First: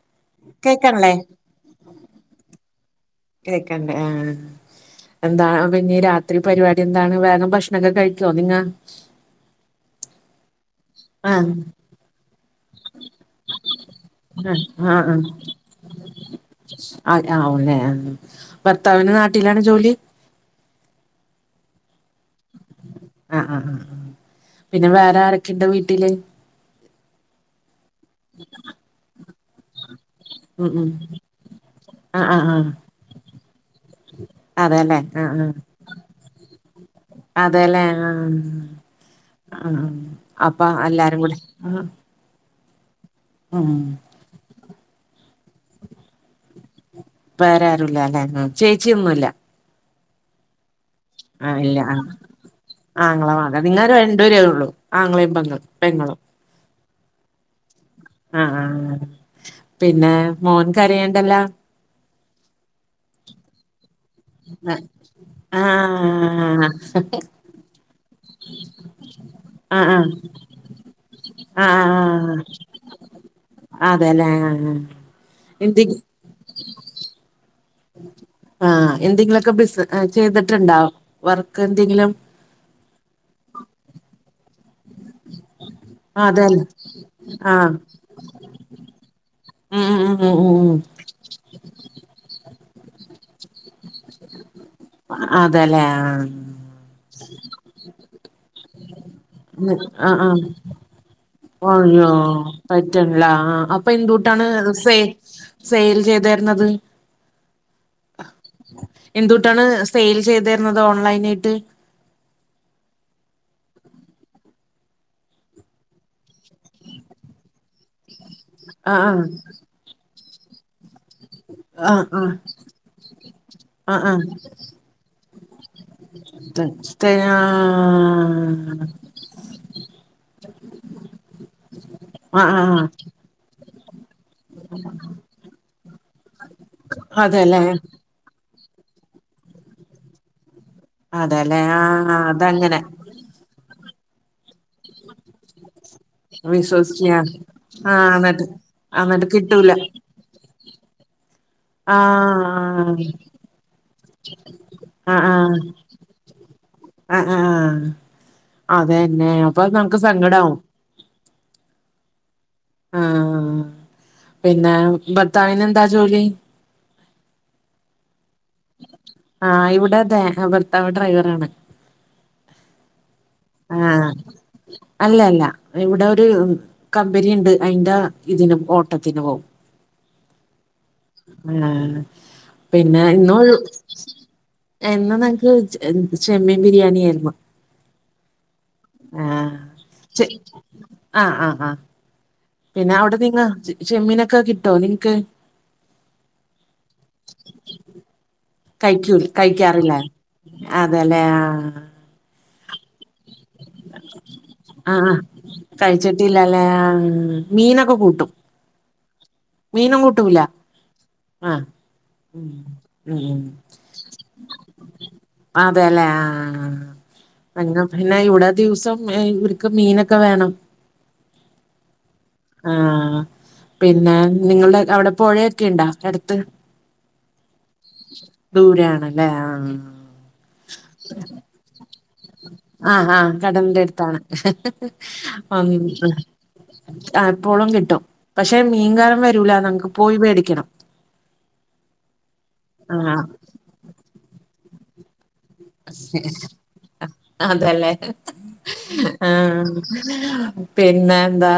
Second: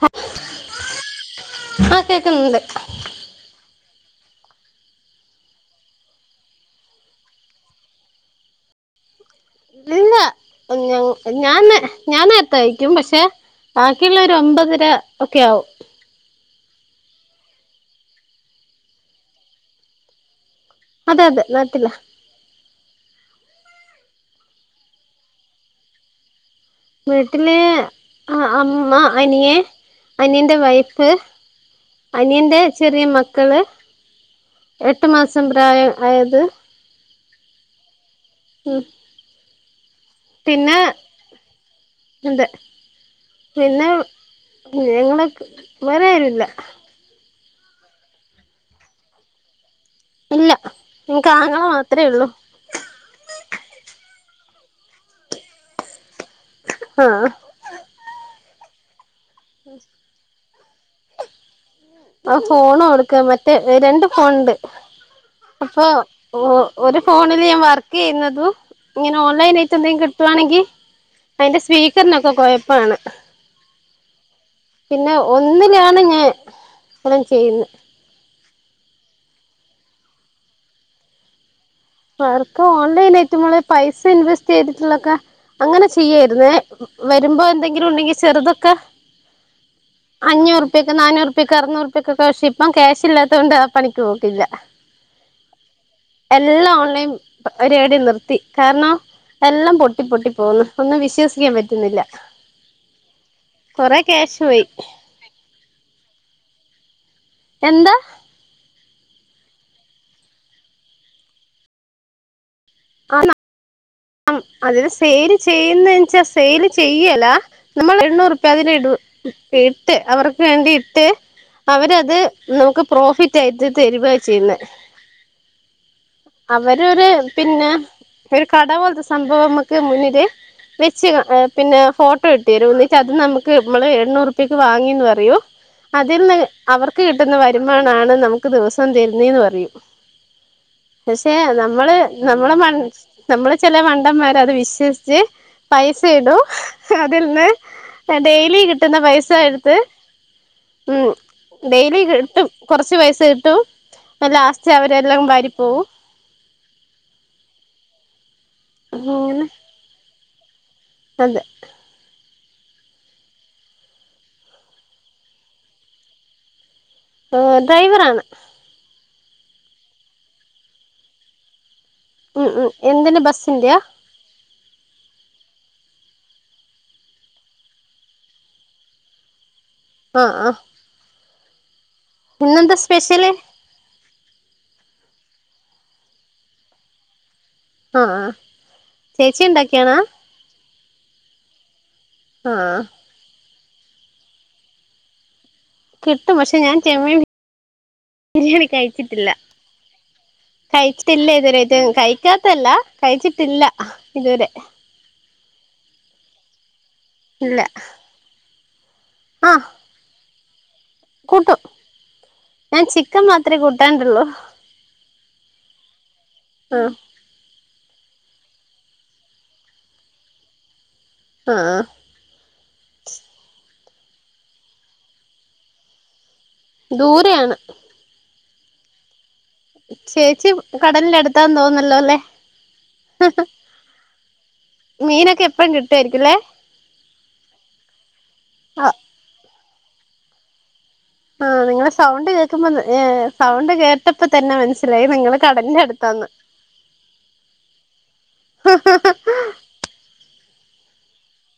ഹ കേക്കൺല്ലേ ആഹ് കേക്ക്ണ് ണ്ട് കേക്കണ്ട ആഹ് എന്താ ഇഞ് രാത്രി പരിപാടി എന്താണ് വേഗം ഭക്ഷണൊക്കെ കഴിക്കോ നിങ്ങ ഇല്ല ഞ ആഹ് ഞാൻ ഞാൻ നേരത്തെ കഴക്കും പക്ഷെ ബാക്കിയുള്ള ഒരു ഒമ്പതര ഒക്കെ ആവും ആ ആവും ല്ലേ ഭർത്താവിന് നാട്ടിലാണ് ജോലി അതെ അതെ നത്തില്ല ആ ആ ആ പിന്നെ വേറെ ആരൊക്കെ ഇണ്ട് വീട്ടില്? വീട്ടില് അ അമ്മ, അനിയൻ. അനിയന്റെ ഉം ഉം വൈഫ് ആഹ് ആഹ് അനിയന്റെ ആഹ് ചെറിയ മക്കള് എട്ട് മാസം പ്രായ മായത് അതെലേ ആഹ് ഉം ആഹ് അപ്പ എല്ലാരും കൂടി ആ ന്തെ പിന്നെ ഞങ്ങള്ക്ക് വേറെ ആരു ഇല്ല വേറെ ആരുല്ല ല്ലേ ചേച്ചിയൊന്നുല്ല. ഇല്ല എനിക്ക് ആങ്ങള ആഹ് ഇല്ല ആഹ് മാത്രേ ഉള്ളൂ ആങ്ങള മാത പിന്നെ ഒരു രണ്ട് പേര് ഉള്ളൂ ആങ്ങളേം പേ പേങ്ങളും ആഹ് ആഹ് ആഹ് പിന്നെ മോൻ കരയ്ണ്ടല്ലോ ആഹ് ഫോണ് കൊടുക്ക മറ്റേ എ രണ്ട് ഫോണ് ണ്ട് ആ അപ്പൊ ഒരു ഫോണില് ഞാൻ വർക്ക് ചെയ്യന്നതു ഇങ്ങനെ ഓൺലൈൻ ആയിട്ട് ആ എന്തെങ്കിലും ആ കിട്ടവാണെങ്കിൽ അതിന്റെ ആ സ്പീക്കറിനൊക്കെ കുഴപ്പാണ്. അതെല്ലേ ആ പിന്നെ എന്തെ ഒന്നിലാണ് ഞാൻ [unintelligible] ചെയ്യുന്ന ആഹ് എന്തെങ്കിലുമൊക്കെ ബിസ് ചെയ്തിട്ടുണ്ടോ വർക്ക് എന്തെങ്കിലും വേർക്ക് ഓൺലൈൻ [unintelligible] പൈസ ഇൻവെസ്റ്റ് ചെയ്തിട്ടുള്ളൊക്കെ അങ്ങനെ ആ ചെയ്യായിരുന്നേ അതെല്ലേ വരുമ്പോ ആ എന്തെങ്കിലും ഉണ്ടെങ്കിൽ ചെറുതൊക്കെ ഉം ഉം ഉം ഉം ഉം അഞ്ഞൂറ്പയ്ക്ക് നാനൂറുപക്ക് അറുന്നൂറുപക്കെ ഇപ്പ ക്യാശ് ഇല്ലാത്ത കൊണ്ട പണിക്ക് പോവത്തില്ല അതെല്ലേ എല്ലാം [unintelligible] നിർത്തി കാർണം ആ ആഹ വിശ്വസിക്കാൻ പറ്റുന്നില്ല [unintelligible] പറ്റില്ലാ അപ്പൊ കൊറെ ക്യാഷ് എന്തൂട്ടാണ് പോയി സെ സെയിൽ ചെയതേർന്നത് എന്ത് എന്തൂട്ടാണ് സെയിൽ ചെയ്തെർന്നത് ഓൺലൈന ആയിട്ട്? ആന്ന അ അല്ല സെല് ചെയ്യന്ന്ച്ചാ സെല് ചെയ്യല നമ്മൾ എണ്ണൂറ്പ്യ അതിന് ആ ഇടും ഇട്ട് അവർക്ക് വേണ്ടി ഇട്ട് ആ ആ അവരത് ആ നമുക്ക് പ്രോഫിറ്റ് ആയിട്ട് തെരുവ ആ ചെയ്യുന്ന അവരോര് പിന്നെ ഒരു കട പോല്ത്തെ [unintelligible] മുന്നിൽ വെച്ച് പിന്നെ ഫോട്ടോ ആ ആ എട്ത്തേരു ആ ന്നിട്ട് അത് നമക്ക് നമ്മള എണ്ണൂറ് [unintelligible] വാങ്ങിന്ന് പറയും അതിൽ ന്ന് അവർക്ക് കിട്ടുന്ന അതെല്ലേ വരുമാനണ് നമുക്ക് ദിവസം തിരുന്നീന്ന് പറയും പക്ഷെ അതെല്ലേ ആ നമ്മള് നമ്മള മൺ അതങ്ങനെ നമ്മള് ചെല മണ്ടന്മാരത് വിശ്വസിച്ച് പൈസ ഇടും വിശ്വസിച്ച് ഞാൻ അതിൽന്ന് ആ എന്നിട്ട് ഡെയിലി കിട്ടുന്ന എന്നിട്ട് പൈസ കിട്ടൂല എടുത്ത് [inaudible] മ്മ് ആ ഡെയിലി കിട്ടും കുറച്ച് പൈസ കിട്ടും ല്ലാസ്റ്റ് അവരെല്ലാം വാരി പോവും അഹ് ആഹ് ആഹ് അതന്നെ അങ്ങനെ അപ്പൊ നമുക്ക് സങ്കടവും അതെ ആ പിന്നെ ഭർത്താവിനെന്താ ജോലി? ഓ ഡ്രൈവർ ആണ് ആഹ് ഇവിടെ തെ ഭർത്താവ് ഡ്രൈവറണ് മ് മ് എന്തിന ബസ് ആഹ അല്ലല്ല ഇവിടൊരു കമ്പനിണ്ട് അയിന്റെ തിനും ഓട്ടത്തിനും പോവും അഹ് ആഹ് ആഹ് ഇന്നെന്താ പിന്നെ സ്പെഷ്യല് ഇന്നൊ എന്നാ ഞക്ക് ചെമ്മീൻ ബിരിയാണി ആയിരുന്നു ആഹ് ആഹ ചേച്ചി ഉണ്ടാക്കിയാണാ ആഹ്ചേ ആഹ് ആഹ് ആഹ് പിന്നെ അവിടെ നിങ്ങ ചെമ്മീനൊക്കെ കിട്ടോ നിങ് ക്ക്? കിട്ടും പക്ഷെ ഞാൻ ചെമ്മി ല്ലടി കഴിച്ചിട്ടില്ല കഴിക്കൂലെ കഴിക്കാറില്ലേ അതെല്ലേ കഴിച്ചിട്ടില്ല ഇതു വരായിട്ടും ആഹ് കഴി കഴിക്കാത്തല്ല കഴിച്ചിട്ടില്ല ഇതുവരെ ആ ആ കഴിച്ചിട്ടില്ലല്ലേ ആ ഇല്ല മീനൊക്കെ കൂട്ടും ആഹ് മീനും കൂട്ടൂല്ല കൂട്ടും ഞാൻ ചിക്കൻ മാത്രമേ കൂട്ടാണ്ടള്ളൂ അതെ ല്ലേ ആഹ് അങ്ങ പിന്നെ ഇവിടെ ദിവസം ഇക്ക് മീനൊക്കെ വേണം ആഹ് ആഹ് പിന്നെ നിങ്ങടെ അവിടെ പുഴയൊക്കെ ണ്ടൊ അടുത്ത്? ദൂരെയാണ് ദൂര ആണല്ലേ ആഹ് ചേച്ചി കടൽനടുത്ത തോന്നല്ലോ ല്ലേ ആഹ് ആഹ് കടൽ ന്റെ അടുത്താണ് മീനൊക്കെ ഉം എപ്പഴും കിട്ടുവായിരിക്കുംല്ലേ ആ എപ്പോളും കിട്ടും പക്ഷെ ആഹ് മീൻകാരൻ വരൂല നങ്ങക്ക് പോയി മേടിക്കണം ആ നിങ്ങള്ൾ സൗണ്ട് കേൾക്കുമ്പോ ആഹ് സൗണ്ട് കേട്ടപ്പോ തന്നെ മനസ്സിലായി നിങ്ങൾ അതല്ലേ ആഹ് പിന്നെ ന്താ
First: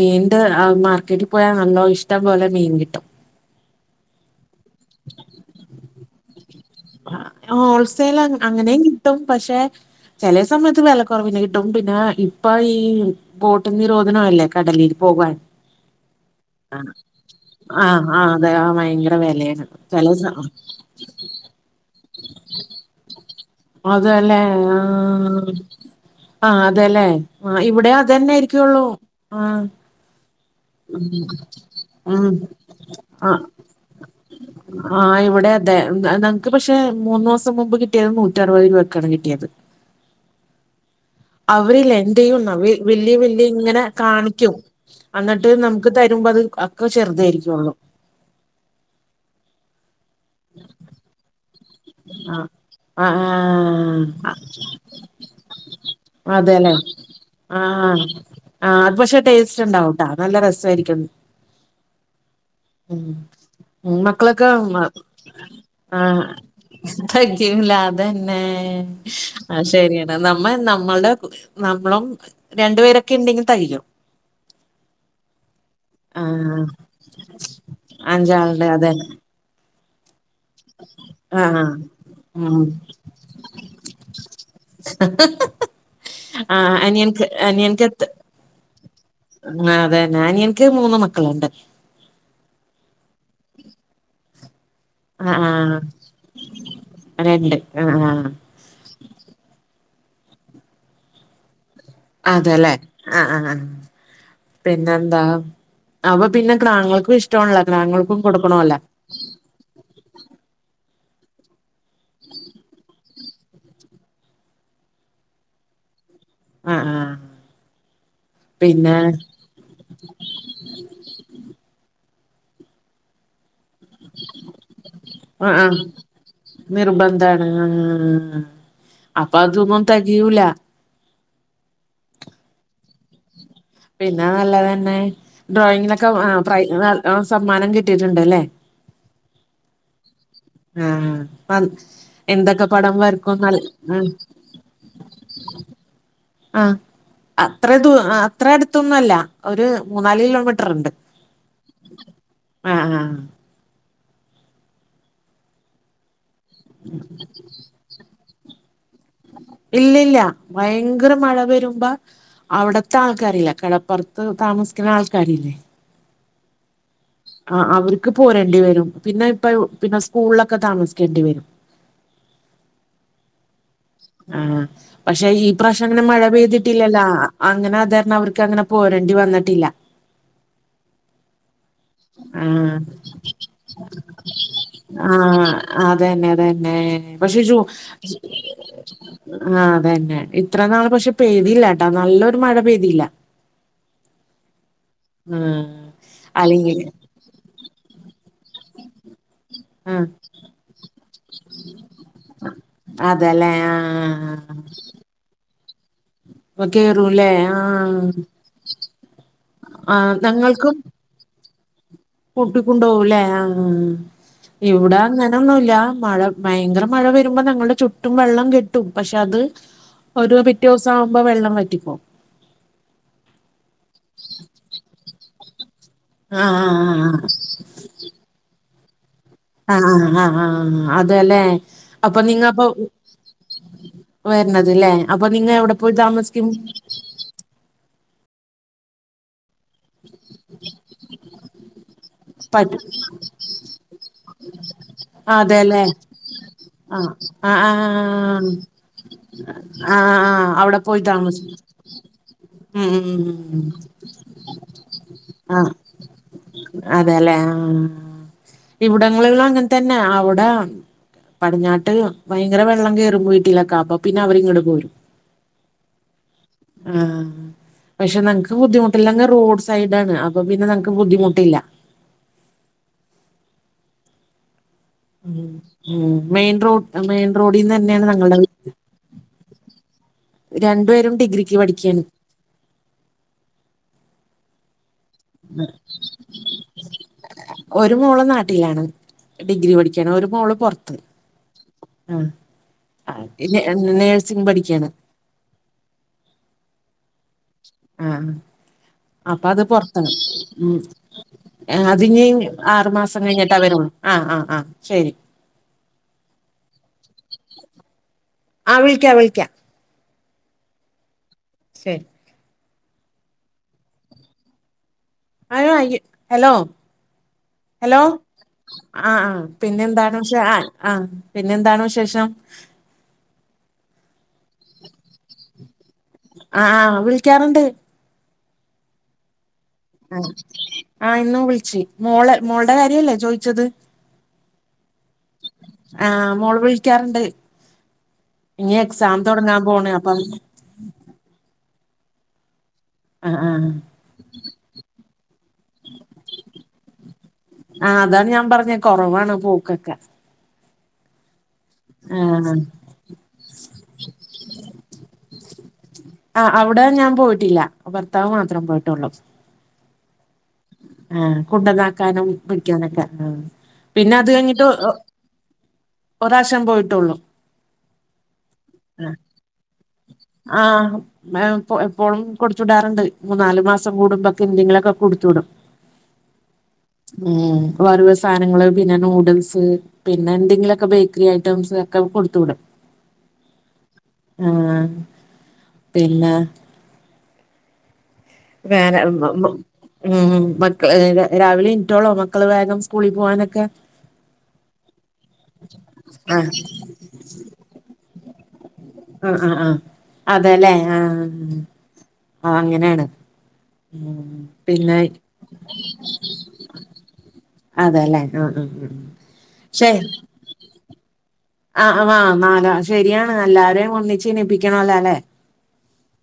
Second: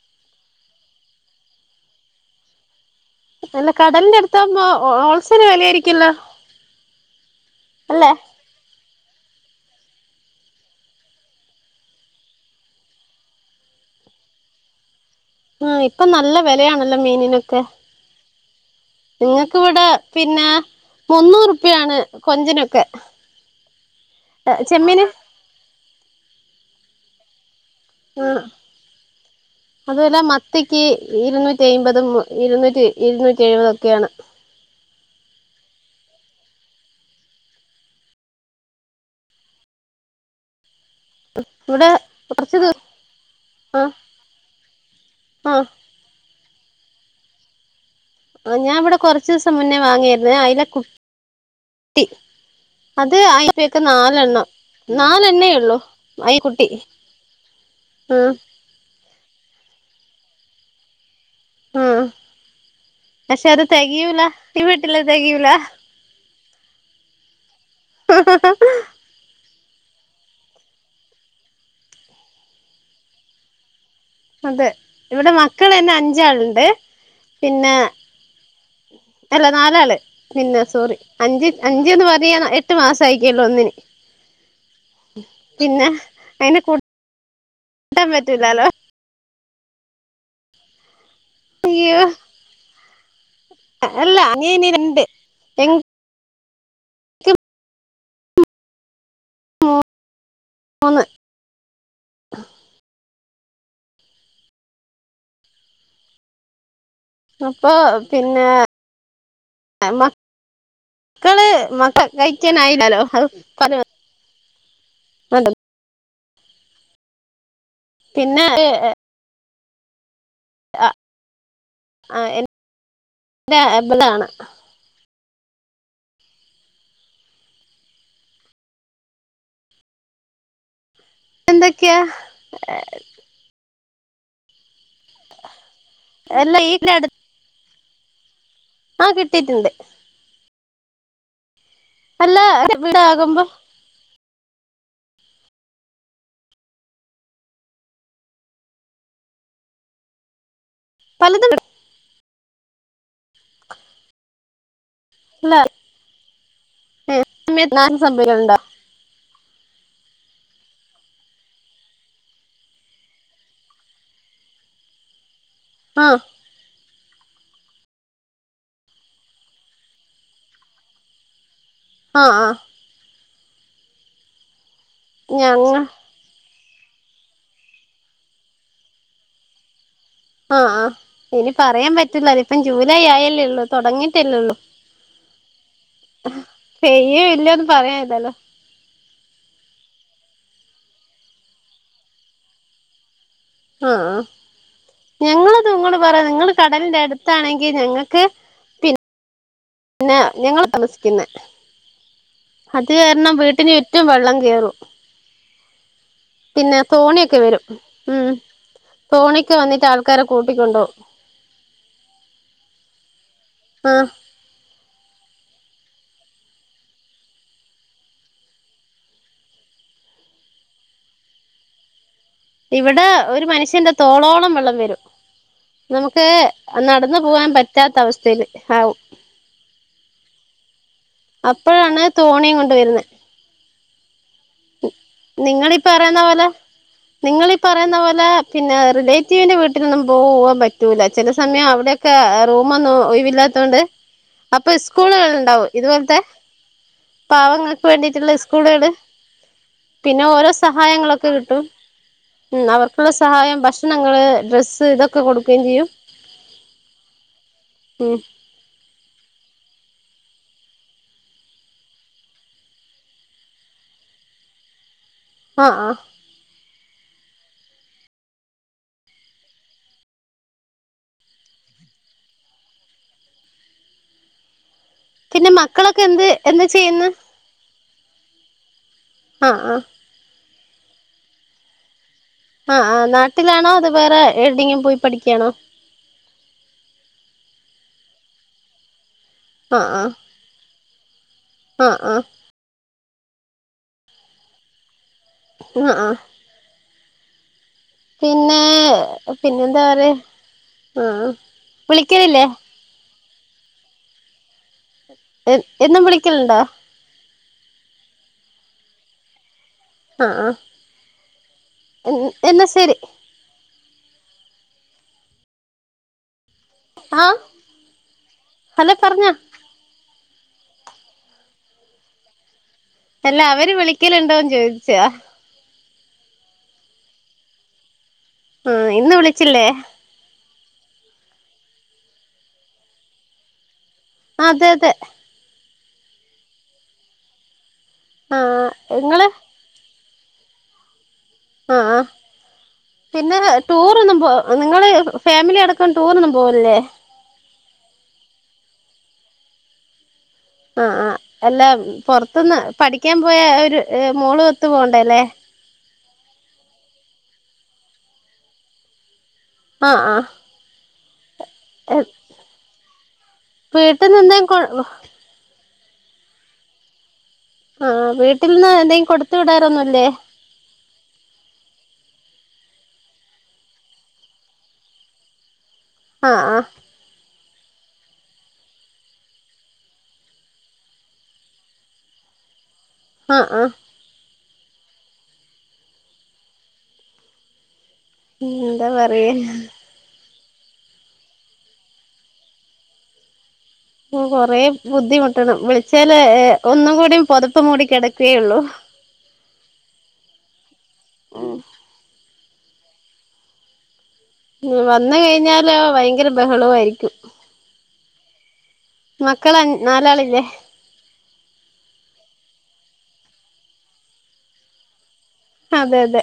മീന്റെ മാർക്കറ്റിൽ പോയാ നല്ലോ ഇഷ് ഷ്ട്ടം പോലെ മീൻ കിട്ടും അല്ല കടൽന്റെ അടുത്താവുമ്പോ ഹോൾസെൽ വില ആയിരിക്കല്ലോ ഹോൾസെൽ അങ്ങനെയും കിട്ടും പക്ഷെ ചില സമയത്ത് വില കുറവിനെ കിട്ടും പിന്നെ ഇപ്പൊ ഈ ബോട്ട് നിരോധനം അല്ലേ കടലിൽ പോകാൻ ആ ഇപ്പൊ നല്ല വിലയാണല്ലോ മീനിനൊക്കെ ആഹ് ആഹ് അതെ ആ ഭയങ്കര നിങ്ങക്ക് വിലയാണ് വിടെ ചില സ- പിന്നെ മുന്നൂറുപ്യ ആണ് കൊഞ്ചിനൊക്കെ അതല്ലെ ചെമ്മീന് ആഹ് ആ അതെല്ലെ ആ ഇവിടെ അ തന്നൊയിയിരിക്കുവള്ളൂ ആ അതുമല്ല മത്തിക്ക് ഇരുന്നൂറ്റിഅമ്പത് ഉം ഇരുന്നൂറ്റി ആഹ് ഇരുന്നൂറ്റി എഴുപതൊക്കെയാണ് ആഹ് ഇവിടെ അതെ നങ്ങക്ക് പക്ഷെ മൂന്ന് മാസം മുമ്പ് കിട്ടിയത് നൂറ്ററുപത് രൂപക്കാണ് കിട്ടിയത് ഇവിടെ അവരില് എന്ത്യ്യുന്നോ കുറച്ച് ദിവ വല്യ വല്യ ഇങ്ങനെ ആഹ് കാണിക്കും അന്നട്ട് ആഹ് നമുക്ക് തരുമ്പോ അത് അക്ക ചെറുതായിരിക്കുള്ളു ആഹ് ഞാൻ ഇവിടെ കൊർചൂസം മുന്നേ വാങ്ങിയായിര്ന്നേ ഞ അയ്ല കു ആഹ് അയിലക്ക് ആഹ് ആഹ് നാലെണ്ണം നാലെണ്ണേ ഉള്ളൂ അയി കുട്ടി അതേന്നെ ആഹ് ആ അത് പക്ഷെ ടേസ്റ്റ് ഉണ്ടാവുട്ടാ നല്ല രസായിരിക്കും ആഹ് ഉം പക്ഷെ അത് തെകയൂല മക്കളൊക്കെ ഈ മ വീട്ടില് തെകയൂല [unintelligible] അതെന്നെ. അത് ശരിയാണ് നമ്മ നമ്മളുടെ നമ്മളും രണ്ടുപേരൊക്കെ ഇണ്ടെങ്കി തയും അതെ ഇവിടെ മക്കൾ തന്നെ അഞ്ചാളുണ്ട് ആഹ് പിന്നെ അഞ്ചാളുടെ അതന്നെ അല്ല നാലാള് പിന്നെ സോറി അഞ്ച് ആഹ് അഞ്ച്ന്ന് പറയ ഉം എട്ട് മാസം ആയിക്കേള്ളൂ ഒന്നിന് പിന്നെ അയിനെ കൂ ആഹ് അനിയൻക്ക് അനിയൻക്ക് എത്ത ആഹ് അതന്നെ അനിയൻക്ക് മൂന്ന് മക്കളുണ്ട് [unintelligible] അല്ലാ അനിയന് രണ്ട് ആഹ് ആഹ് എനിക്ക് രണ്ട് ആഹ് ആഹ് മൂ മൂന്ന് അതെല്ലെ ആഹ് ആഹ് ആഹ് പിന്നെ എന്താ അപ്പൊ പിന്നെ ക്ടാങ്ങുകൾക്കും ഇഷ്ടണല്ലോ അപ്പൊ ക്ടാങ്ങുക്കൾക്കും പിന്നെ കൊടുക്കണോല്ല [unintelligible] മക്കള് മക്ക കയിക്കാനായില്ലല്ലോ അത് പ ആഹ് ആഹ് പിന്നെ ആ ആ എൻ ന്റെ എബലാണ് ആഹ് ആഹ് നിർബന്ധാണ് ആഹ് അപ്പൊ അതൊന്നും തികയൂലാ എന്തൊക്കെയാ പിന്നെ നല്ലതന്നെ ഡ്രോയിങ്ങിനൊക്കെ ആഹ് അല്ല പ്രൈ ഈ സമ്മാനം കിട്ടിയിട്ടുണ്ട് അല്ലേ ആഹ് കിട്ടിട്ടുണ്ട് ആഹ് അല്ല എന്തൊക്കെ പടം വീടാകുമ്പോ വരക്കും ആള് [inaudible] ആഹ് അത്ര ദൂ അത്ര അടുത്തൊന്നും അല്ല ഒരു മൂന്നാല് കിലോമീറ്റർ ഉണ്ട് പലതും ആഹ് ആഹ്. [inaudible] [unintelligible] ഇല്ലില്ല ഭയങ്കര മഴ വരുമ്പ അവിടത്തെ ആൾക്കാരില്ലേ കടപ്പുറത്ത് താമസിക്കണ ആൾക്കാരില്ലേ ആഹ് ആഹ് അവർക്ക് പോരേണ്ടി വരും പിന്നെ ഇപ്പ പിന്നെ സ്കൂളിലൊക്കെ താമസിക്കേണ്ടി വരും ആഹ് ആഹ്. ആഹ് പക്ഷെ ഈ ഞങ്ങ പ്രാവശ്യം അങ്ങനെ മഴ പെയ്തിട്ടില്ലല്ലോ അങ്ങനെ അതാരണം അവർക്ക് അങ്ങനെ പോരേണ്ടി വന്നിട്ടില്ല ആഹ് ആഹ് ഇനി പറയാൻ പറ്റില്ല ആ ഇതിപ്പം ജൂലൈ ആയല്ലേള്ളു തുടങ്ങിട്ടല്ലേള്ളൂ ആഹ് അതന്നെ അതന്നെ പെയ്യോ പക്ഷേ ജൂ ഇല്ലോന്ന് പറയാനില്ലല്ലോ ആഹ് അതന്നെ ഇത്ര നാള് പക്ഷെ പെയ്തില്ല ട്ടാ നല്ലൊരു മഴ പെയ്തില്ല ആഹ് ആ ഞങ്ങളത് നിങ്ങൾ പറയാ നിങ്ങള് അല്ലെങ്കിൽ കടലിന്റെ അടു ത്താണെങ്കിൽ ഞങ്ങക്ക് പി ആ പിന്നെ ഞങ്ങൾ താമസിക്കുന്നെ അത് കാരണം അതല്ലേ വീട്ടന് ആ ചുറ്റും വെള്ളം കേറും ആ പിന്നെ കേറൂല്ലേ തോണിയൊക്കെ വരും ആ ഉം. തോണിക്ക് വന്നിട്ട് ആ ആൾക്കാരെ കൂട്ടിക്കൊണ്ടോവും. കൂട്ടി കൊണ്ടോവും ലേ ആഹ് ആ ഇവിടെ അങ്ങനെ ഒന്നുല്ല മഴ ഭയങ്കര മഴ വരുമ്പോ ഞങ്ങളുടെ ചുറ്റും വെള്ളം കെട്ടും പക്ഷെ അത് ഒരു പിറ്റേ ദിവസം ആവുമ്പോ വെള്ളം വറ്റിപോകും. ഇവിടെ ഒരു മനുഷ്യന്റെ തോളോളം വെള്ളം വരും നമുക്ക് നടന്ന് ആഹ് പോവാൻ പറ്റാത്ത അവസ്ഥയില് ആവും. ആഹ് ആ ആ ആ അതല്ലെ അപ്പോഴാണ് അപ്പൊ തോണിയും നിങ്ങപ്പൊ കൊണ്ട് വരുന്നെ വരണത് ലെ അപ്പൊ നിങ്ങ എവിടെ പോയി താമസിക്കും. നിങ്ങളീഈ പറയുന്ന പോലെ പിന്നെ റിലേറ്റീവിന്റെ വീട്ടിലൊന്നും പോവാൻ പറ്റൂല ചില സമയം അവിടെ ഒക്കെ പറ്റും റൂമൊന്നും ഒഴിവില്ലാത്തോണ്ട് അപ്പൊ സ്കൂളുകൾ ഉണ്ടാവും ഇതുപോലത്തെ ആഹ ആ പാവങ്ങൾക്ക് വേണ്ടിയിട്ടുള്ള ആഹ സ്കൂളുകള് ആഹ് പിന്നെ ഓരോ ആഹ് അവിടെ പോയി താമസി ഉ അവർക്കുള്ള സഹായം ഭക്ഷണങ്ങള് ഡ്രസ്സ് ഇതൊക്കെ കൊടുക്കുകയും ആഹ് ചെയ്യും അതെല്ലേ ആഹ് ഉം ഇവിടങ്ങളിലും അങ്ങനെ തന്നെ അവിടെ പടിഞ്ഞാട്ട് ഭയങ്കര വെള്ളം കേയറും വീട്ടിലൊക്കെ അപ്പൊ പിന്നെ അവരിങ്ങട് പോരും. ആഹ് ആ ആഹ് പക്ഷെ നങ്ങക്ക് ബുദ്ധിമുട്ടില്ല നങ്ങ റോഡ് സൈഡാണ് അപ്പൊ പിന്നെ നമക്ക് ബുദ്ധിമുട്ടില്ല. ഉ പിന്നെ ഉ മക്കളൊക്കെ എന്ത് മെയിൻ എന്താ റോഡ് ചെയ്യുന്നെ മെയിൻ റോഡിൽന്ന് തന്നെയാണ് ഞങ്ങളുടെ വീ ആഹ് ആഹ് രണ്ടു പേരും ഡിഗ്രിക്ക് പഠിക്കുകയാണ് ആ ആ നാട്ടിലാണോ അതൊ വേറെ എവിടെങ്കിലും പോയി പഠിക്കുകയാണോ? ഒരു മോൾ നാട്ടിലാണ്. ഡിഗ്രി ആഹ് പഠിക്കാണ് ആഹ് ഒരു മോള് പൊറത്ത് ആഹ് ആഹ് ആ നേഴ്സിങ് പഠിക്കയാണ് ആഹ് ആ ആഹ പിന്നെ അപ്പൊ അത് പിന്നെന്താ പൊറത്താണ് പറയാ ആഹ് അത് ഇഞ് വിളിക്കലില്ലേ ആറു മാസം കഴിഞ്ഞിട്ട് വരോള്ളു ആ ആഹ് ആഹ് ശരി. എന്നും വിളിക്കല്ണ്ടോ? ആ വിളിക്കാം വിളിക്കാം ആഹ് ആ ശരി എന്നാ ശരി ഹലോ ആഹ് ഹലോ ഹലോ ആഹ് പറഞ്ഞോ ആഹ് പിന്നെ എന്താണ് ആ ആ പിന്നെ എന്താണ് വിശേഷം അല്ല അവര് വിളിക്കലുണ്ടോന്ന് ചോദിച്ചാ ആ ആ് വിളിക്കാറുണ്ട്. ഉം ഇന്ന് വിളിച്ചില്ലേ ആ ആ ഇന്നും വിളിച്ച് മോൾ മോളുടെ കാര്യല്ലേ ചോദിച്ചത് അതെ അതെ ആഹ് മോള് വിളിക്കാറുണ്ട് ആ ഇനി എക്സാം ഇങ്ങള് തുടങ്ങാൻ പോണ് അപ്പ് ആഹ് ആഹ് പിന്നെ ആഹ് ആഹ് ടൂറൊന്നും പോ നിങ്ങള് ഫാമിലി അടക്കം ടൂറൊന്നും പോവേല്ലേ? ആഹ അതാണ് ഞാൻ പറഞ്ഞത് കുറവാണ് പോക്കൊക്കെ. ആ ആ അല്ല ആഹ് പുറത്തുന്ന് പഠിക്കാൻ പോയ ഒരു മോള് ഒത്തു പോകണ്ടെ ല്ലേ ആ അവിടെ ഞാൻ പോയിട്ടില്ല ഭർത്താവ് മാത്രം പോയിട്ടുള്ളൂ. ആഹ് ആഹ് ആഹ കുണ്ടന്നാക്കാനും പിടിക്കാനൊക്കെ ആ പിന്നെ വീട്ടിന്ന് അത് എന്തേ കൊ കഴിഞ്ഞിട്ട് ഒരു പ്രാവശ്യം പോയിട്ടുള്ളൂ ആഹ് വീട്ടിൽന്ന് എന്തെങ്കിലും കൊടുത്ത് വിടാറൊന്നുംല്ലേ ആഹ് മ്മ ഞാ പോ എപ്പോഴും കൊടുത്തു വിടാറുണ്ട് മൂന്നാല് മാസം കൂടുമ്പോക്കെ എന്തെങ്കിലുക്കെ കൊടുത്തു വിടും ആഹ് ആഹ് ഏഹ് വറ് വ് സാനങ്ങള് പിന്നെ നൂഡിൽസ് പിന്നെ എന്തെങ്കിലുക്കെ ബേക്കറി ഐറ്റംസ് ഒക്കെ കൊടുത്തു വിടും ആഹ് ആഹ് ആഹ് പിന്നെ, എന്താ വേനെ [unintelligible] പറയാ ഉം മക്കള് രാവിലെ ഇൻട്ടോളോ മക്കള് വേഗം സ്കൂളിൽ പോവാനൊക്കെ കൊറെേ ബുദ്ധിമുട്ടണം. വിളിച്ചാല് എ ആഹ് ഒന്നും കൂടിയും പൊതപ്പ്‌ മൂടി കിടക്കയേയുള്ളൂ. ആഹ് ആഹ് ആഹ് അതേല്ലേ ആഹ് ആഹ് അങ്ങനാണ് മ്മ് വന്ന കഴിഞ്ഞാലോ ഭയങ്കര ബഹളവു ആരിക്കും. അതെല്ലേ ഉം ഉം ഉം മക്കള ആ നാലാളില്ലെ ആഹ് അ വാ നാലാ ശരിയാണ് എല്ലാരെയും ഒന്നിച്ച് ണിപ്പിക്കണലല്ലെ അതെ അതെ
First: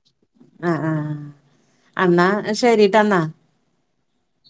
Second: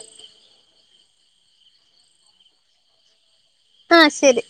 അഹ്‌ ആഹ് അന്നാ ശരിട്ട്ന്നാ. ആഹ് ശരി